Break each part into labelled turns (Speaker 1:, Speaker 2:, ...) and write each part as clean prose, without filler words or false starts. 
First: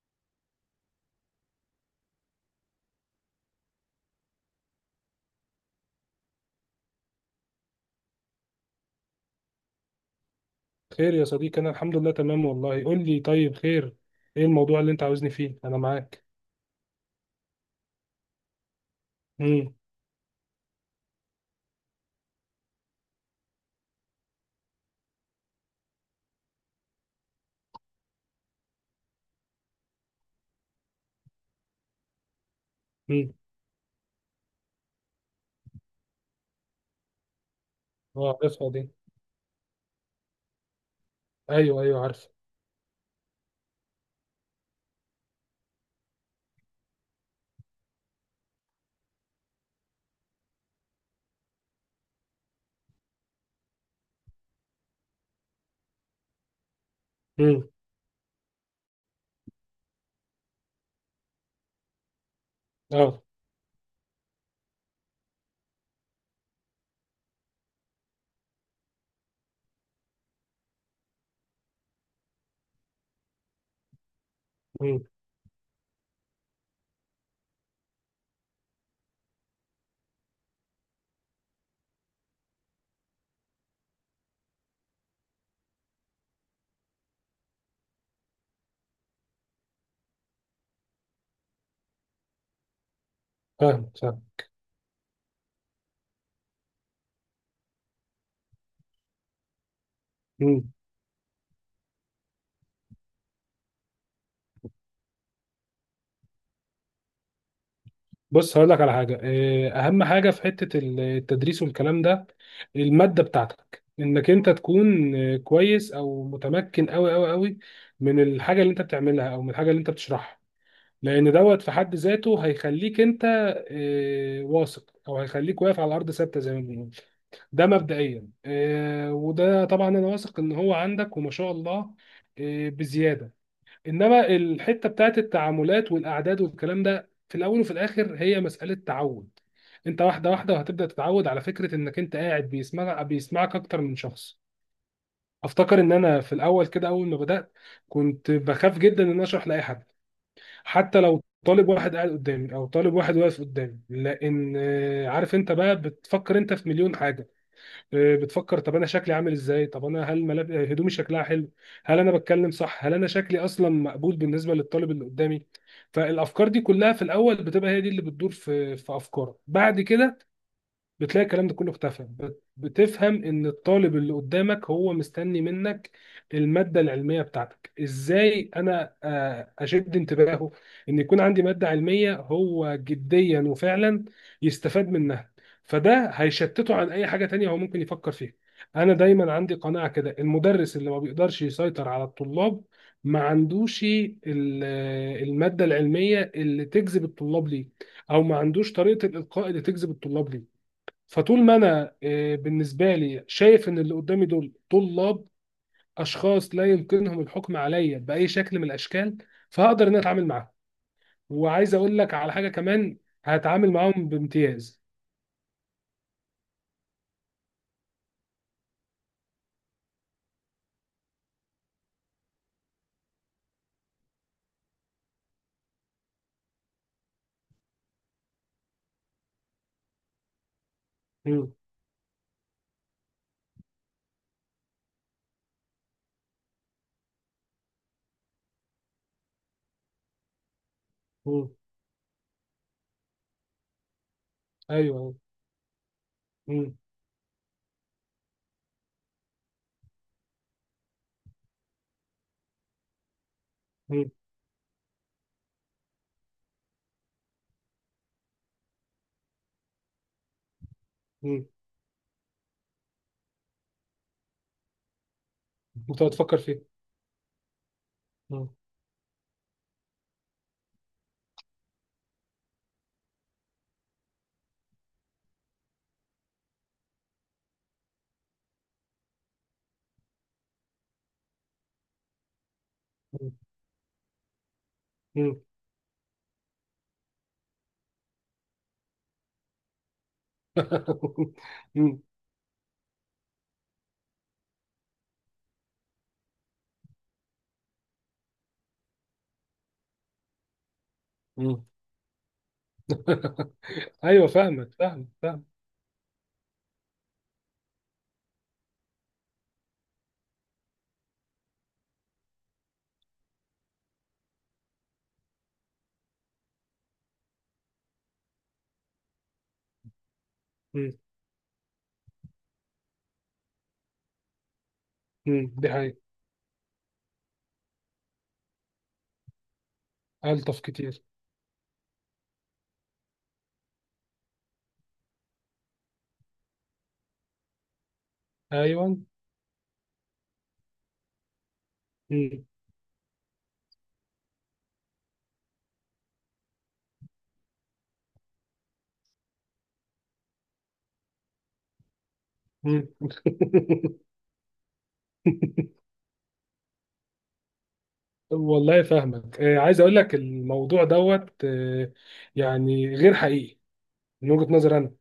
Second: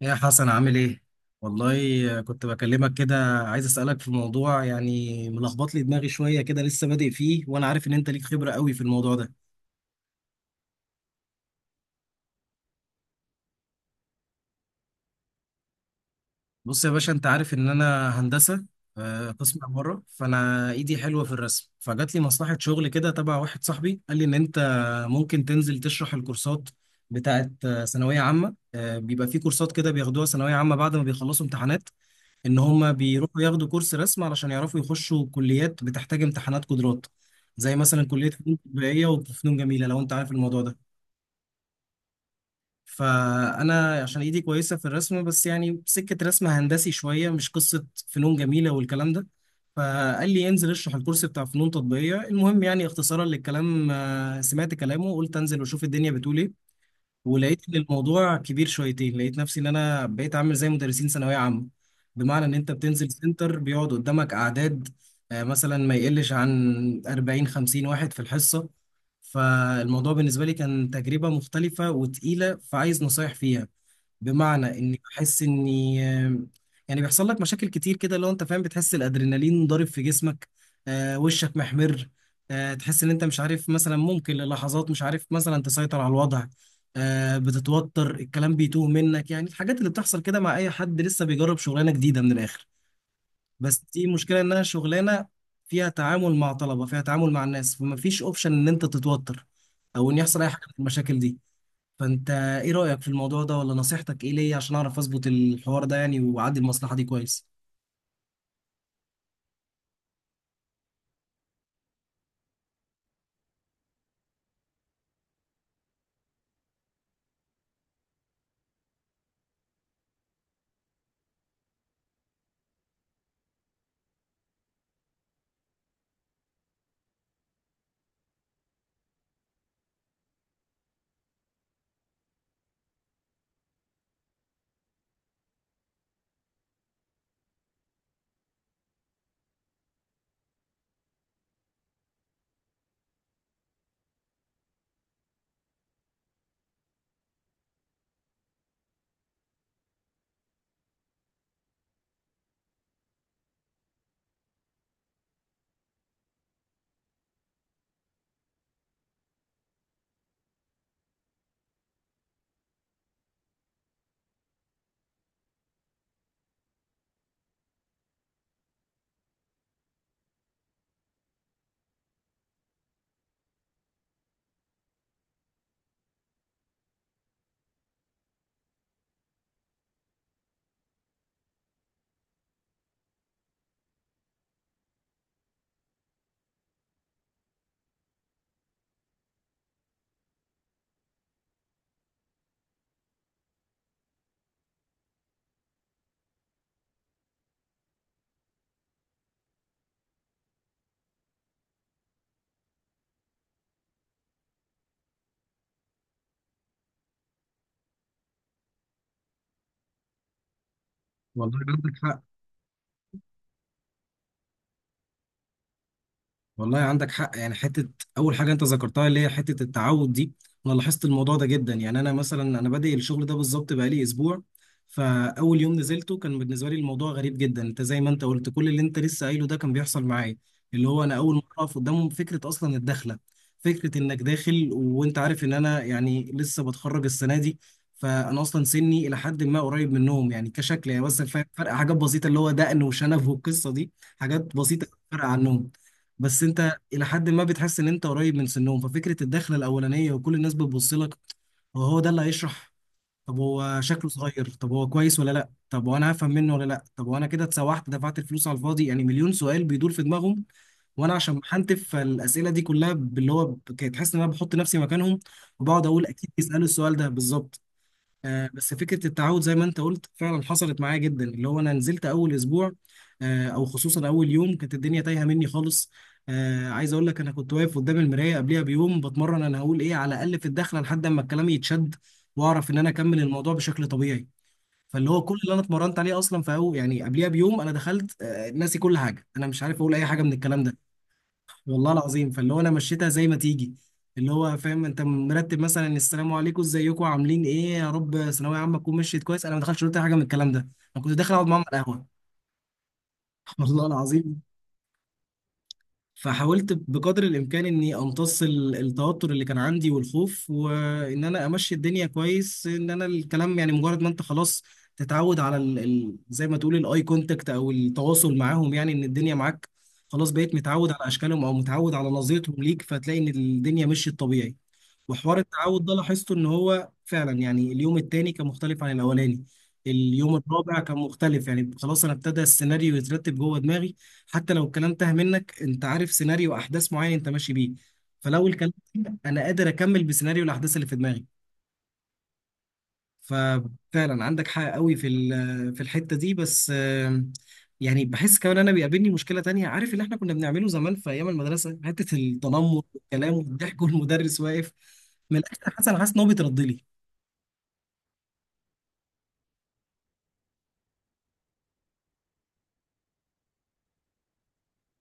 Speaker 1: يا حسن عامل ايه؟ والله كنت بكلمك كده عايز اسألك في موضوع يعني ملخبط لي دماغي شوية كده لسه بادئ فيه وانا عارف ان انت ليك خبرة قوي في الموضوع ده.
Speaker 2: خير يا صديقي، انا الحمد لله تمام والله. قول لي طيب، خير. ايه الموضوع اللي انت عاوزني فيه؟ انا معاك.
Speaker 1: بص يا باشا، انت عارف ان انا هندسة، قسم
Speaker 2: امم.
Speaker 1: عمارة، فانا ايدي حلوة في الرسم، فجات لي مصلحة شغل كده تبع واحد صاحبي، قال لي ان انت ممكن تنزل تشرح الكورسات بتاعت ثانوية عامة. بيبقى في كورسات كده بياخدوها ثانوية عامة بعد ما بيخلصوا امتحانات، ان هم
Speaker 2: امم.
Speaker 1: بيروحوا ياخدوا كورس رسم علشان يعرفوا يخشوا كليات بتحتاج امتحانات قدرات، زي مثلا كلية
Speaker 2: اه،
Speaker 1: فنون
Speaker 2: عارفها دي.
Speaker 1: تطبيقية وفنون جميلة، لو انت عارف الموضوع ده.
Speaker 2: ايوه ايوه عارف.
Speaker 1: فانا عشان ايدي كويسة في الرسم، بس يعني سكة رسم هندسي شوية، مش قصة فنون جميلة والكلام ده. فقال لي انزل اشرح الكورس بتاع فنون تطبيقية. المهم، يعني اختصارا للكلام، سمعت كلامه وقلت انزل واشوف الدنيا بتقول ايه.
Speaker 2: امم.
Speaker 1: ولقيت ان الموضوع كبير شويتين، لقيت نفسي ان انا بقيت عامل زي مدرسين ثانويه عامه، بمعنى ان انت بتنزل
Speaker 2: اه.
Speaker 1: سنتر بيقعد قدامك اعداد، مثلا ما يقلش عن 40 50 واحد في الحصه. فالموضوع بالنسبه لي كان تجربه مختلفه وتقيله، فعايز نصايح فيها. بمعنى اني
Speaker 2: امم.
Speaker 1: بحس اني يعني بيحصل لك مشاكل كتير كده، لو انت فاهم، بتحس الادرينالين ضارب في جسمك، آه، وشك محمر، آه، تحس ان انت مش عارف مثلا، ممكن للحظات مش عارف مثلا تسيطر على الوضع، آه، بتتوتر، الكلام بيتوه منك، يعني الحاجات اللي بتحصل كده مع اي حد لسه بيجرب شغلانة جديدة. من الاخر، بس
Speaker 2: فاهم
Speaker 1: دي
Speaker 2: فاهم.
Speaker 1: مشكلة، انها شغلانة فيها تعامل مع طلبة، فيها تعامل مع الناس، فما فيش اوبشن ان انت تتوتر او ان يحصل اي حاجة من
Speaker 2: امم.
Speaker 1: المشاكل دي. فانت ايه رأيك في الموضوع ده، ولا نصيحتك ايه ليا عشان اعرف اظبط الحوار ده يعني واعدي المصلحة دي كويس.
Speaker 2: بص هقول لك على حاجه. اهم حاجه في حته التدريس والكلام ده الماده بتاعتك، انك انت تكون كويس او متمكن قوي قوي قوي من الحاجه اللي انت بتعملها او من الحاجه اللي انت بتشرحها، لان دوت في حد ذاته هيخليك انت واثق، او هيخليك واقف على ارض ثابته زي ما بنقول. ده مبدئيا، وده طبعا انا واثق ان هو عندك وما شاء الله، بزياده. انما الحته بتاعت التعاملات والاعداد والكلام ده، في الاول وفي الاخر هي مساله تعود. انت واحده واحده وهتبدا تتعود على فكره انك انت قاعد بيسمعك اكتر من شخص. افتكر ان انا في الاول كده اول ما بدات كنت بخاف جدا ان أنا اشرح لاي حد، حتى لو طالب واحد قاعد قدامي او طالب واحد واقف قدامي، لان عارف انت بقى بتفكر انت في مليون حاجه. بتفكر طب انا شكلي عامل ازاي؟ طب انا هل ملاب... آه، هدومي شكلها حلو؟ هل انا بتكلم صح؟ هل انا شكلي اصلا مقبول بالنسبه للطالب اللي قدامي؟ فالافكار دي كلها في الاول بتبقى هي دي اللي بتدور في افكارك. بعد كده بتلاقي الكلام ده كله اختفى، بتفهم ان الطالب اللي قدامك هو مستني منك المادة العلمية بتاعتك. ازاي انا اشد انتباهه، ان يكون عندي مادة علمية هو جديا وفعلا يستفاد منها؟ فده هيشتته عن اي حاجة تانية هو ممكن يفكر فيها. انا دايما عندي قناعة كده، المدرس اللي ما بيقدرش يسيطر على الطلاب ما عندوش المادة العلمية اللي تجذب الطلاب ليه، او ما عندوش طريقة الالقاء اللي تجذب الطلاب ليه. فطول ما انا بالنسبه لي شايف ان اللي قدامي دول طلاب، اشخاص لا يمكنهم الحكم عليا باي شكل من الاشكال، فهقدر ان أنا اتعامل معاهم.
Speaker 1: والله
Speaker 2: وعايز
Speaker 1: عندك
Speaker 2: اقول لك
Speaker 1: حق.
Speaker 2: على حاجه كمان، هتعامل معاهم بامتياز.
Speaker 1: والله عندك حق. يعني حته، اول حاجه انت ذكرتها اللي هي حته التعود دي، انا لاحظت الموضوع ده جدا. يعني انا مثلا، انا بادئ الشغل ده بالظبط بقالي اسبوع. فاول يوم نزلته كان بالنسبه لي الموضوع غريب جدا. انت زي ما انت قلت، كل اللي انت لسه قايله ده كان بيحصل معايا، اللي هو انا اول مره
Speaker 2: مم.
Speaker 1: اقف قدامهم. فكره اصلا الدخله، فكره انك داخل، وانت عارف ان انا يعني لسه بتخرج السنه دي، فانا اصلا سني الى حد ما قريب منهم، يعني كشكل يعني، بس الفرق
Speaker 2: مم.
Speaker 1: فرق حاجات بسيطه، اللي هو دقن وشنب والقصه دي، حاجات بسيطه
Speaker 2: ايوه.
Speaker 1: فرق عنهم. بس
Speaker 2: مم.
Speaker 1: انت الى حد ما بتحس ان انت قريب من سنهم، ففكره الدخله الاولانيه وكل الناس بتبص لك، هو هو ده اللي هيشرح، طب هو شكله
Speaker 2: مم.
Speaker 1: صغير، طب هو كويس ولا لا، طب وانا هفهم منه ولا لا، طب وانا كده اتسوحت دفعت الفلوس على الفاضي، يعني مليون سؤال بيدور في دماغهم. وانا عشان
Speaker 2: مم.
Speaker 1: بحنتف فالاسئله دي كلها، باللي هو كنت تحس ان انا بحط نفسي مكانهم، وبقعد
Speaker 2: انت
Speaker 1: اقول اكيد
Speaker 2: هتفكر فيه.
Speaker 1: بيسالوا السؤال ده بالظبط.
Speaker 2: مم.
Speaker 1: بس فكرة التعود زي ما انت قلت فعلا حصلت معايا جدا، اللي هو انا نزلت اول اسبوع، او خصوصا اول يوم كانت الدنيا تايهة مني خالص. عايز اقول لك، انا كنت واقف قدام المراية قبلها بيوم بتمرن، انا هقول ايه على الاقل في الدخلة لحد اما الكلام يتشد واعرف ان انا اكمل
Speaker 2: مم.
Speaker 1: الموضوع بشكل طبيعي. فاللي هو كل
Speaker 2: مم.
Speaker 1: اللي انا اتمرنت عليه اصلا في أول، يعني قبلها بيوم، انا دخلت ناسي كل حاجة، انا مش عارف اقول اي حاجة من الكلام ده. والله
Speaker 2: مم.
Speaker 1: العظيم. فاللي هو انا مشيتها زي ما تيجي، اللي هو فاهم، انت مرتب مثلا السلام عليكم، ازيكم، عاملين ايه، يا رب ثانويه عامه تكون مشيت كويس. انا ما دخلتش قلت حاجه من الكلام ده، انا كنت داخل اقعد معاهم
Speaker 2: مم.
Speaker 1: على القهوه. والله
Speaker 2: ايوه
Speaker 1: العظيم.
Speaker 2: فاهمك فاهم فاهم.
Speaker 1: فحاولت بقدر الامكان اني امتص التوتر اللي كان عندي والخوف، وان انا امشي الدنيا كويس، ان انا الكلام يعني مجرد ما انت خلاص تتعود على ال زي ما تقول الاي كونتاكت او التواصل معاهم، يعني ان الدنيا معاك، خلاص بقيت متعود
Speaker 2: مم.
Speaker 1: على اشكالهم او متعود على نظرتهم ليك، فتلاقي ان الدنيا مشيت طبيعي. وحوار
Speaker 2: مم. دي
Speaker 1: التعود ده
Speaker 2: حقيقة.
Speaker 1: لاحظته ان هو فعلا، يعني اليوم التاني كان مختلف عن الاولاني، اليوم
Speaker 2: الطف
Speaker 1: الرابع كان
Speaker 2: كتير.
Speaker 1: مختلف، يعني خلاص انا ابتدى السيناريو يترتب جوه دماغي. حتى لو الكلام تاه منك، انت عارف سيناريو احداث معين انت ماشي بيه، فلو الكلام
Speaker 2: ايوه.
Speaker 1: تاه، انا قادر اكمل بسيناريو الاحداث اللي في دماغي.
Speaker 2: مم.
Speaker 1: ففعلا عندك حق قوي في في الحته دي. بس يعني بحس كمان انا بيقابلني مشكله تانية، عارف اللي احنا كنا بنعمله زمان في ايام المدرسه، حته التنمر
Speaker 2: مم.
Speaker 1: والكلام والضحك والمدرس واقف. من الاخر، حسن حاسس ان هو بيترد لي.
Speaker 2: والله فاهمك. عايز اقول لك الموضوع دوت، يعني غير حقيقي من وجهة نظر انا.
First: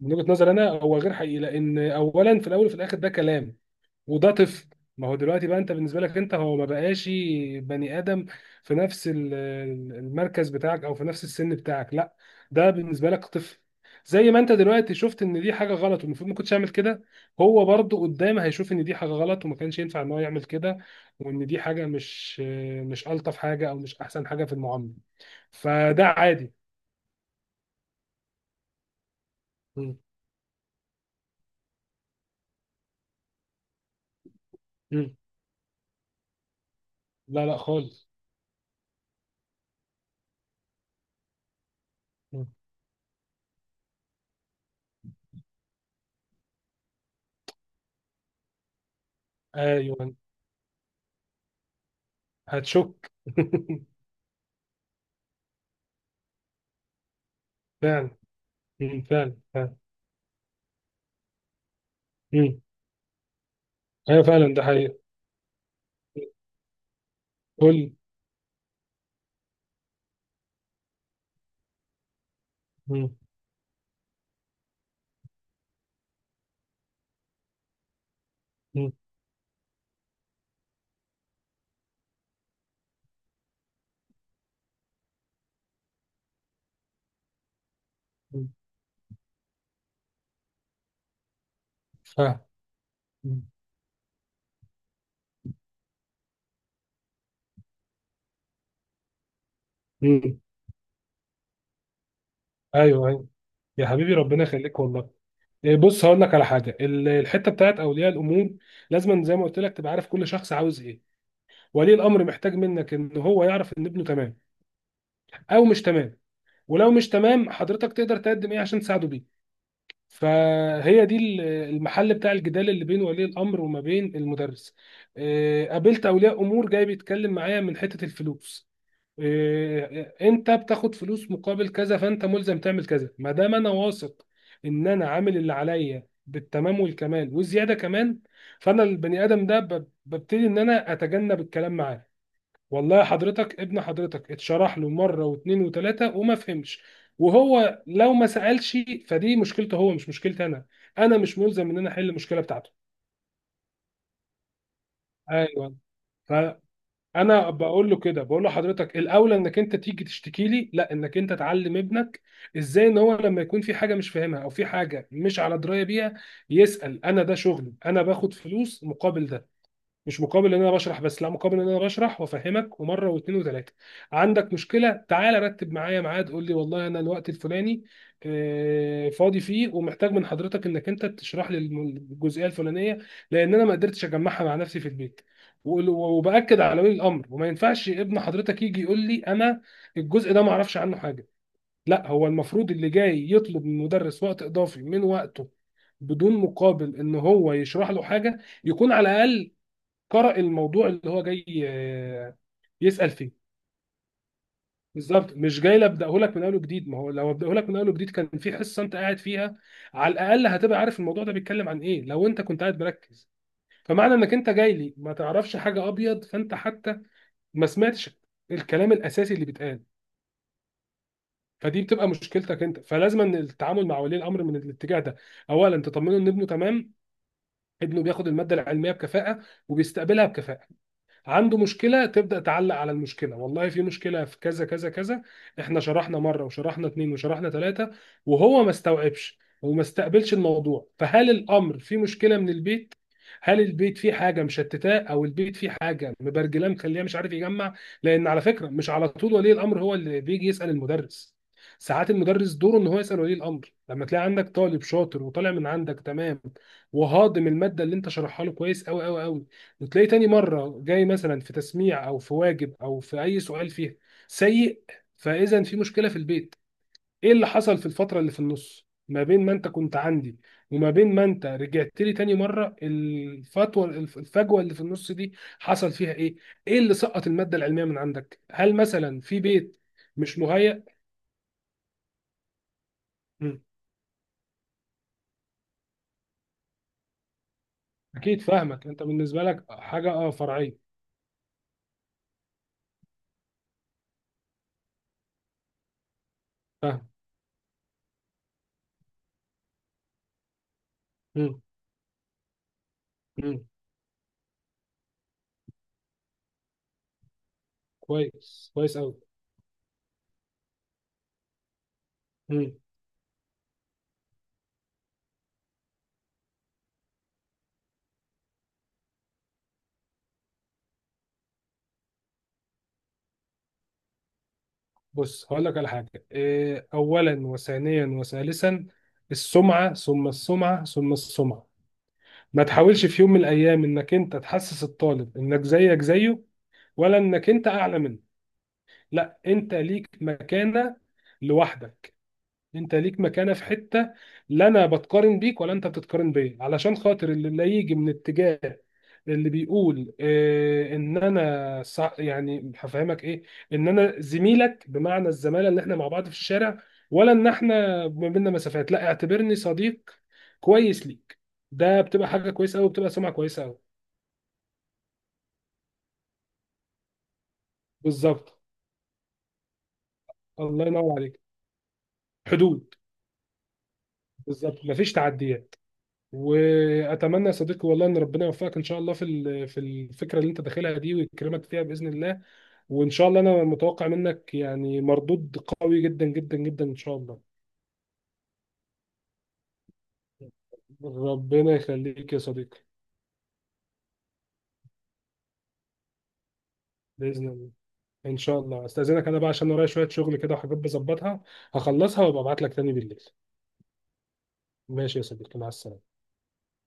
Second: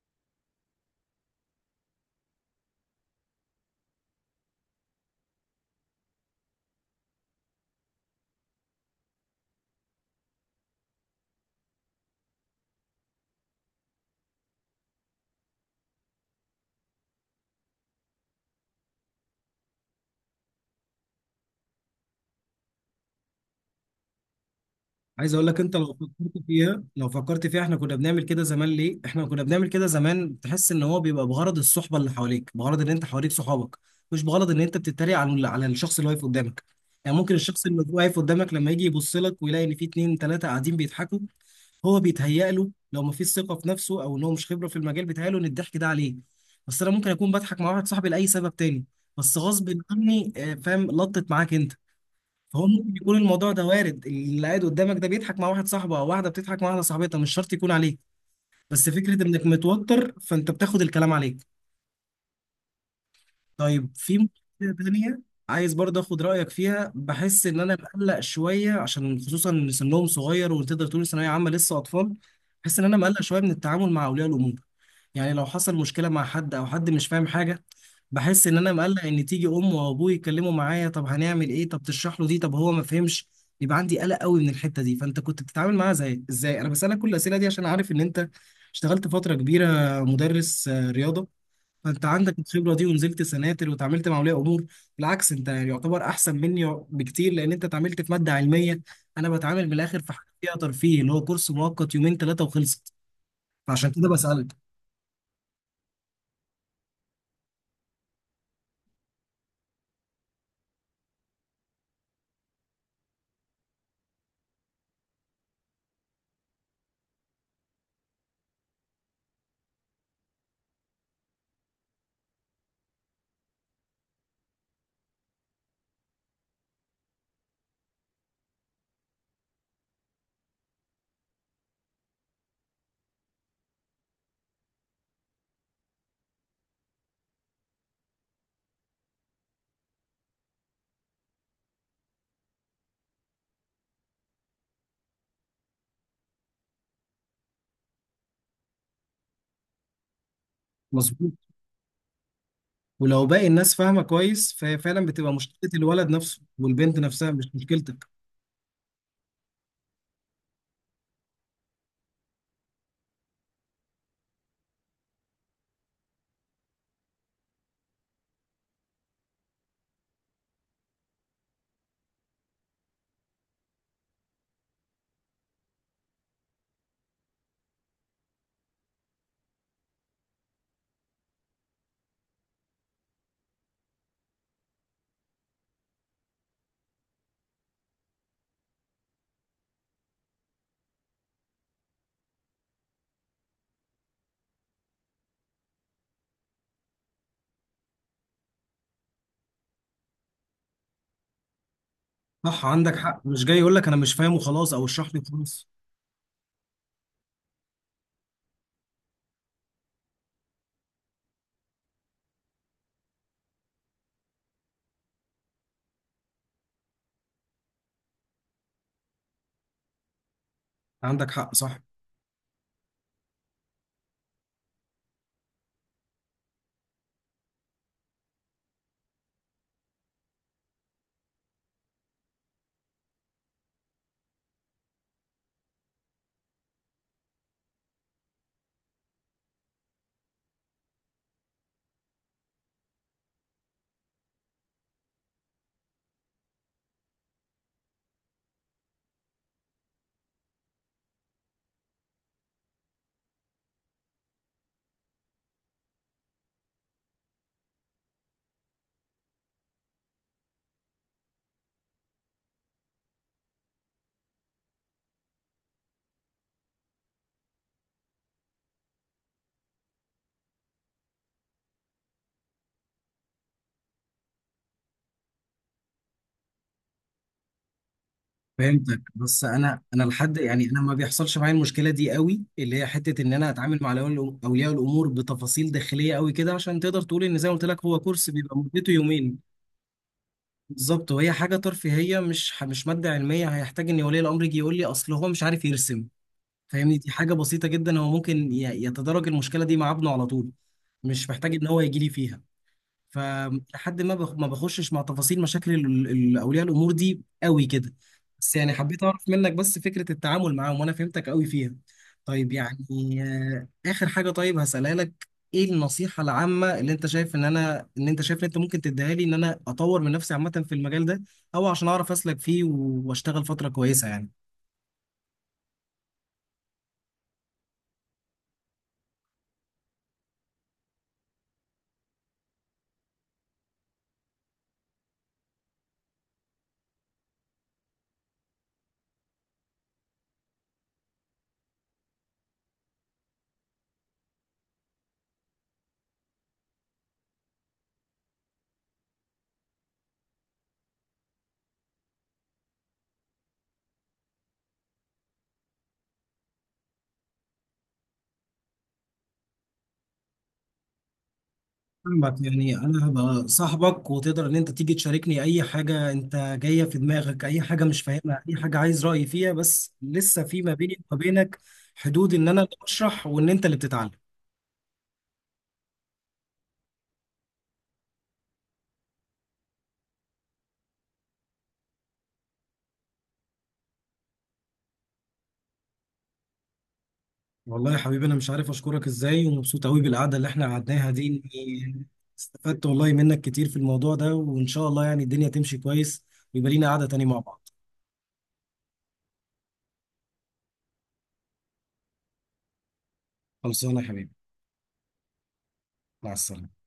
Speaker 2: من وجهة نظر انا هو غير حقيقي، لان اولا في الاول وفي الاخر ده كلام، وده طفل. ما هو دلوقتي بقى انت بالنسبه لك، انت هو ما بقاش بني ادم في نفس ال- المركز بتاعك او في نفس السن بتاعك. لا، ده بالنسبه لك طفل. زي ما انت دلوقتي شفت ان دي حاجه غلط والمفروض ما كنتش اعمل كده، هو برضه قدام هيشوف ان دي حاجه غلط وما كانش ينفع ان هو يعمل كده، وان دي حاجه مش الطف حاجه، او مش احسن حاجه في المعامله.
Speaker 1: عايز اقول لك، انت لو
Speaker 2: فده
Speaker 1: فكرت
Speaker 2: عادي.
Speaker 1: فيها، احنا كنا بنعمل كده زمان ليه، احنا كنا بنعمل كده
Speaker 2: م.
Speaker 1: زمان تحس ان هو بيبقى بغرض الصحبه اللي حواليك، بغرض ان انت حواليك صحابك، مش بغرض ان انت
Speaker 2: م.
Speaker 1: بتتريق على الشخص اللي واقف قدامك. يعني ممكن
Speaker 2: لا لا
Speaker 1: الشخص اللي
Speaker 2: خالص.
Speaker 1: واقف قدامك لما يجي يبص لك ويلاقي ان في اتنين تلاته قاعدين بيضحكوا، هو
Speaker 2: م.
Speaker 1: بيتهيأ له، لو ما فيش ثقه في نفسه او ان هو مش خبره في المجال، بيتهيأ له ان الضحك ده عليه. بس انا ممكن اكون بضحك مع واحد صاحبي لاي سبب تاني، بس غصب
Speaker 2: ايوه.
Speaker 1: عني فاهم، لطت معاك انت. فهو ممكن
Speaker 2: هتشك.
Speaker 1: يكون الموضوع ده وارد، اللي قاعد قدامك ده بيضحك مع واحد صاحبه، او واحده بتضحك مع واحده صاحبتها، مش شرط يكون عليك،
Speaker 2: فعلا.
Speaker 1: بس
Speaker 2: م.
Speaker 1: فكره انك
Speaker 2: فعلا.
Speaker 1: متوتر فانت بتاخد الكلام عليك.
Speaker 2: فعلا.
Speaker 1: طيب، في
Speaker 2: ايوه فعلا ده
Speaker 1: مشكلة
Speaker 2: حقيقي.
Speaker 1: تانية عايز برضه اخد رأيك فيها. بحس ان انا
Speaker 2: قول.
Speaker 1: مقلق شوية، عشان خصوصا ان سنهم صغير وتقدر تقول ثانوية عامة لسه اطفال. بحس ان انا
Speaker 2: مم.
Speaker 1: مقلق شوية من التعامل مع اولياء الامور، يعني لو حصل مشكلة مع حد او حد مش فاهم حاجة، بحس ان انا
Speaker 2: مم.
Speaker 1: مقلق ان تيجي ام وابوي يتكلموا معايا، طب هنعمل ايه، طب تشرح له دي، طب هو ما فهمش. يبقى عندي قلق قوي من الحتة دي. فانت كنت بتتعامل معاها زي ازاي؟ انا بسألك كل الأسئلة دي عشان عارف ان انت
Speaker 2: مم.
Speaker 1: اشتغلت فترة كبيرة مدرس رياضة، فانت عندك
Speaker 2: فاهم.
Speaker 1: الخبره دي ونزلت
Speaker 2: مم.
Speaker 1: سناتر وتعاملت مع اولياء امور. بالعكس، انت يعني يعتبر احسن مني بكتير، لان انت اتعاملت في ماده علميه، انا بتعامل من الاخر في حاجه
Speaker 2: مم.
Speaker 1: فيها ترفيه، اللي هو كورس مؤقت يومين ثلاثه وخلصت.
Speaker 2: ايوه ايوه. يا
Speaker 1: فعشان كده
Speaker 2: حبيبي ربنا
Speaker 1: بسالك.
Speaker 2: يخليك والله. بص هقول لك على حاجه. الحته بتاعت اولياء الامور لازم زي ما قلت لك تبقى عارف كل شخص عاوز ايه. ولي الامر محتاج منك ان هو يعرف ان ابنه تمام او مش تمام، ولو مش تمام حضرتك تقدر تقدم ايه عشان تساعده بيه. فهي دي المحل بتاع الجدال اللي بين ولي الامر وما بين المدرس. قابلت اولياء امور جاي بيتكلم معايا من حته الفلوس، انت بتاخد فلوس مقابل كذا فانت ملزم تعمل كذا. ما دام انا واثق ان انا عامل اللي عليا بالتمام والكمال والزياده كمان، فانا البني ادم ده ببتدي ان انا اتجنب الكلام معاه. والله حضرتك، ابن حضرتك اتشرح له مره واثنين وثلاثه وما فهمش، وهو لو ما سالش فدي مشكلته هو، مش مشكلتي انا. انا
Speaker 1: مظبوط.
Speaker 2: مش ملزم ان انا احل المشكله بتاعته.
Speaker 1: ولو باقي الناس فاهمه كويس، فهي فعلا بتبقى مشكله
Speaker 2: ايوه.
Speaker 1: الولد
Speaker 2: ف-
Speaker 1: نفسه والبنت نفسها، مش
Speaker 2: انا بقول له
Speaker 1: مشكلتك.
Speaker 2: كده، بقول له حضرتك الاولى انك انت تيجي تشتكي لي لا انك انت تعلم ابنك ازاي، ان هو لما يكون في حاجه مش فاهمها او في حاجه مش على درايه بيها يسال. انا ده شغلي، انا باخد فلوس مقابل ده، مش مقابل ان انا بشرح بس لا، مقابل ان انا بشرح وافهمك ومره واثنين وثلاثه. عندك مشكله؟ تعالى رتب معايا ميعاد، قول لي والله انا الوقت الفلاني فاضي فيه ومحتاج من حضرتك انك انت تشرح لي الجزئيه الفلانيه لان انا ما قدرتش اجمعها مع نفسي في البيت. وباكد على ولي الامر، وما ينفعش ابن حضرتك يجي يقول لي انا الجزء ده ما اعرفش عنه حاجه. لا، هو المفروض اللي جاي يطلب من المدرس وقت اضافي من وقته بدون مقابل، ان هو يشرح له حاجه يكون على الاقل قرأ الموضوع اللي هو جاي
Speaker 1: صح، عندك
Speaker 2: يسأل
Speaker 1: حق، مش
Speaker 2: فيه.
Speaker 1: جاي يقول لك انا مش فاهم وخلاص، او اشرح لي
Speaker 2: بالظبط، مش
Speaker 1: وخلاص.
Speaker 2: جاي ابداه لك من اول جديد. ما هو لو ابداه لك من اول جديد، كان في حصه انت قاعد فيها على الاقل هتبقى عارف الموضوع ده بيتكلم عن ايه لو انت كنت قاعد مركز. فمعنى انك انت جاي لي ما تعرفش حاجه ابيض، فانت حتى ما سمعتش الكلام الاساسي اللي بيتقال،
Speaker 1: عندك حق، صح.
Speaker 2: فدي بتبقى مشكلتك انت. فلازم ان التعامل مع ولي الامر من الاتجاه ده، اولا تطمنه ان ابنه تمام، ابنه بياخد الماده العلميه بكفاءه وبيستقبلها بكفاءه. عنده مشكلة، تبدأ تعلق على المشكلة، والله في مشكلة في كذا كذا كذا، احنا شرحنا مرة وشرحنا اتنين وشرحنا تلاتة وهو ما استوعبش وما استقبلش الموضوع. فهل الأمر في مشكلة من البيت؟ هل البيت فيه حاجة مشتتاه، أو البيت فيه حاجة مبرجلاه مخليه مش عارف يجمع؟ لأن على فكرة مش على طول ولي الأمر هو اللي بيجي يسأل المدرس، ساعات المدرس دوره ان هو يسأل ولي الأمر. لما تلاقي عندك طالب شاطر وطالع من عندك تمام، وهاضم المادة اللي انت شرحها له كويس قوي قوي قوي، وتلاقيه تاني مرة جاي مثلا في تسميع أو في واجب أو في أي سؤال فيها سيء، فإذا في مشكلة في البيت. إيه اللي حصل في الفترة اللي في النص ما بين ما أنت كنت عندي وما بين ما أنت رجعت لي تاني مرة؟ الفجوة اللي في النص دي حصل فيها إيه؟ إيه اللي سقط المادة العلمية من عندك؟ هل
Speaker 1: فهمتك.
Speaker 2: مثلا في
Speaker 1: بس
Speaker 2: بيت
Speaker 1: انا لحد،
Speaker 2: مش
Speaker 1: يعني انا
Speaker 2: مهيأ؟
Speaker 1: ما بيحصلش معايا المشكله دي قوي، اللي هي حته ان انا
Speaker 2: مم.
Speaker 1: اتعامل مع أولياء الامور بتفاصيل داخليه قوي كده، عشان تقدر تقول ان زي ما قلت لك هو كورس
Speaker 2: أكيد
Speaker 1: بيبقى
Speaker 2: فاهمك،
Speaker 1: مدته
Speaker 2: أنت بالنسبة
Speaker 1: يومين.
Speaker 2: لك حاجة فرعية.
Speaker 1: بالظبط، وهي حاجه ترفيهيه، مش مش ماده علميه هيحتاج ان ولي الامر يجي يقول لي اصل هو مش عارف يرسم. فاهمني،
Speaker 2: فاهم.
Speaker 1: دي حاجه بسيطه جدا، هو ممكن يتدرج المشكله دي مع ابنه على طول، مش محتاج
Speaker 2: مم.
Speaker 1: ان هو يجي لي فيها.
Speaker 2: مم.
Speaker 1: فلحد ما ما بخشش مع تفاصيل مشاكل اولياء الامور دي قوي كده. بس
Speaker 2: كويس
Speaker 1: يعني
Speaker 2: كويس
Speaker 1: حبيت
Speaker 2: أوي.
Speaker 1: اعرف منك بس فكرة التعامل معاهم، وانا فهمتك قوي فيها. طيب يعني آه، اخر حاجة طيب هسألها لك: ايه النصيحة العامة اللي انت شايف ان انا، ان انت ممكن تديها لي، ان انا اطور من نفسي عامة في المجال ده، او عشان اعرف اسلك فيه واشتغل فترة كويسة يعني.
Speaker 2: بص هقول لك على حاجة. أولا وثانيا وثالثا، السمعة ثم السمعة ثم السمعة. ما تحاولش في يوم من الأيام إنك أنت تحسس الطالب إنك زيك زيه، ولا إنك أنت أعلى منه. لا، أنت ليك مكانة لوحدك. أنت ليك مكانة في حتة لا أنا بتقارن بيك ولا أنت بتتقارن بيا، علشان خاطر اللي لا يجي من اتجاه اللي بيقول ان انا يعني هفهمك ايه، ان انا زميلك بمعنى الزماله اللي احنا مع بعض في الشارع، ولا ان احنا ما بيننا مسافات؟ لا، اعتبرني صديق كويس ليك، ده بتبقى
Speaker 1: فاهمك،
Speaker 2: حاجه
Speaker 1: يعني
Speaker 2: كويسه قوي،
Speaker 1: انا
Speaker 2: بتبقى سمعه
Speaker 1: هبقى
Speaker 2: كويسه قوي.
Speaker 1: صاحبك، وتقدر ان انت تيجي تشاركني اي حاجه انت جايه في دماغك، اي حاجه مش فاهمها،
Speaker 2: بالظبط.
Speaker 1: اي حاجه عايز رايي فيها، بس لسه في ما
Speaker 2: الله
Speaker 1: بيني
Speaker 2: ينور
Speaker 1: وما
Speaker 2: عليك.
Speaker 1: بينك حدود، ان انا اللي
Speaker 2: حدود.
Speaker 1: بشرح وان انت اللي بتتعلم.
Speaker 2: بالظبط، مفيش تعديات. واتمنى يا صديقي والله ان ربنا يوفقك ان شاء الله في الفكره اللي انت داخلها دي، ويكرمك فيها باذن الله. وان شاء الله انا متوقع منك يعني مردود قوي جدا جدا جدا ان شاء الله.
Speaker 1: والله يا حبيبي، انا مش عارف اشكرك ازاي، ومبسوط قوي بالقعده اللي احنا قعدناها دي.
Speaker 2: ربنا
Speaker 1: إني
Speaker 2: يخليك يا صديقي.
Speaker 1: استفدت والله منك كتير في الموضوع ده، وان شاء الله يعني الدنيا تمشي كويس ويبقى لينا قعده تاني مع
Speaker 2: بإذن
Speaker 1: بعض.
Speaker 2: الله. إن شاء الله. أستأذنك أنا بقى عشان ورايا شوية شغل كده وحاجات بظبطها، هخلصها وأبقى أبعت لك تاني بالليل.
Speaker 1: خلصانه يا حبيبي،
Speaker 2: ماشي يا صديقي، مع السلامة.
Speaker 1: مع السلامه.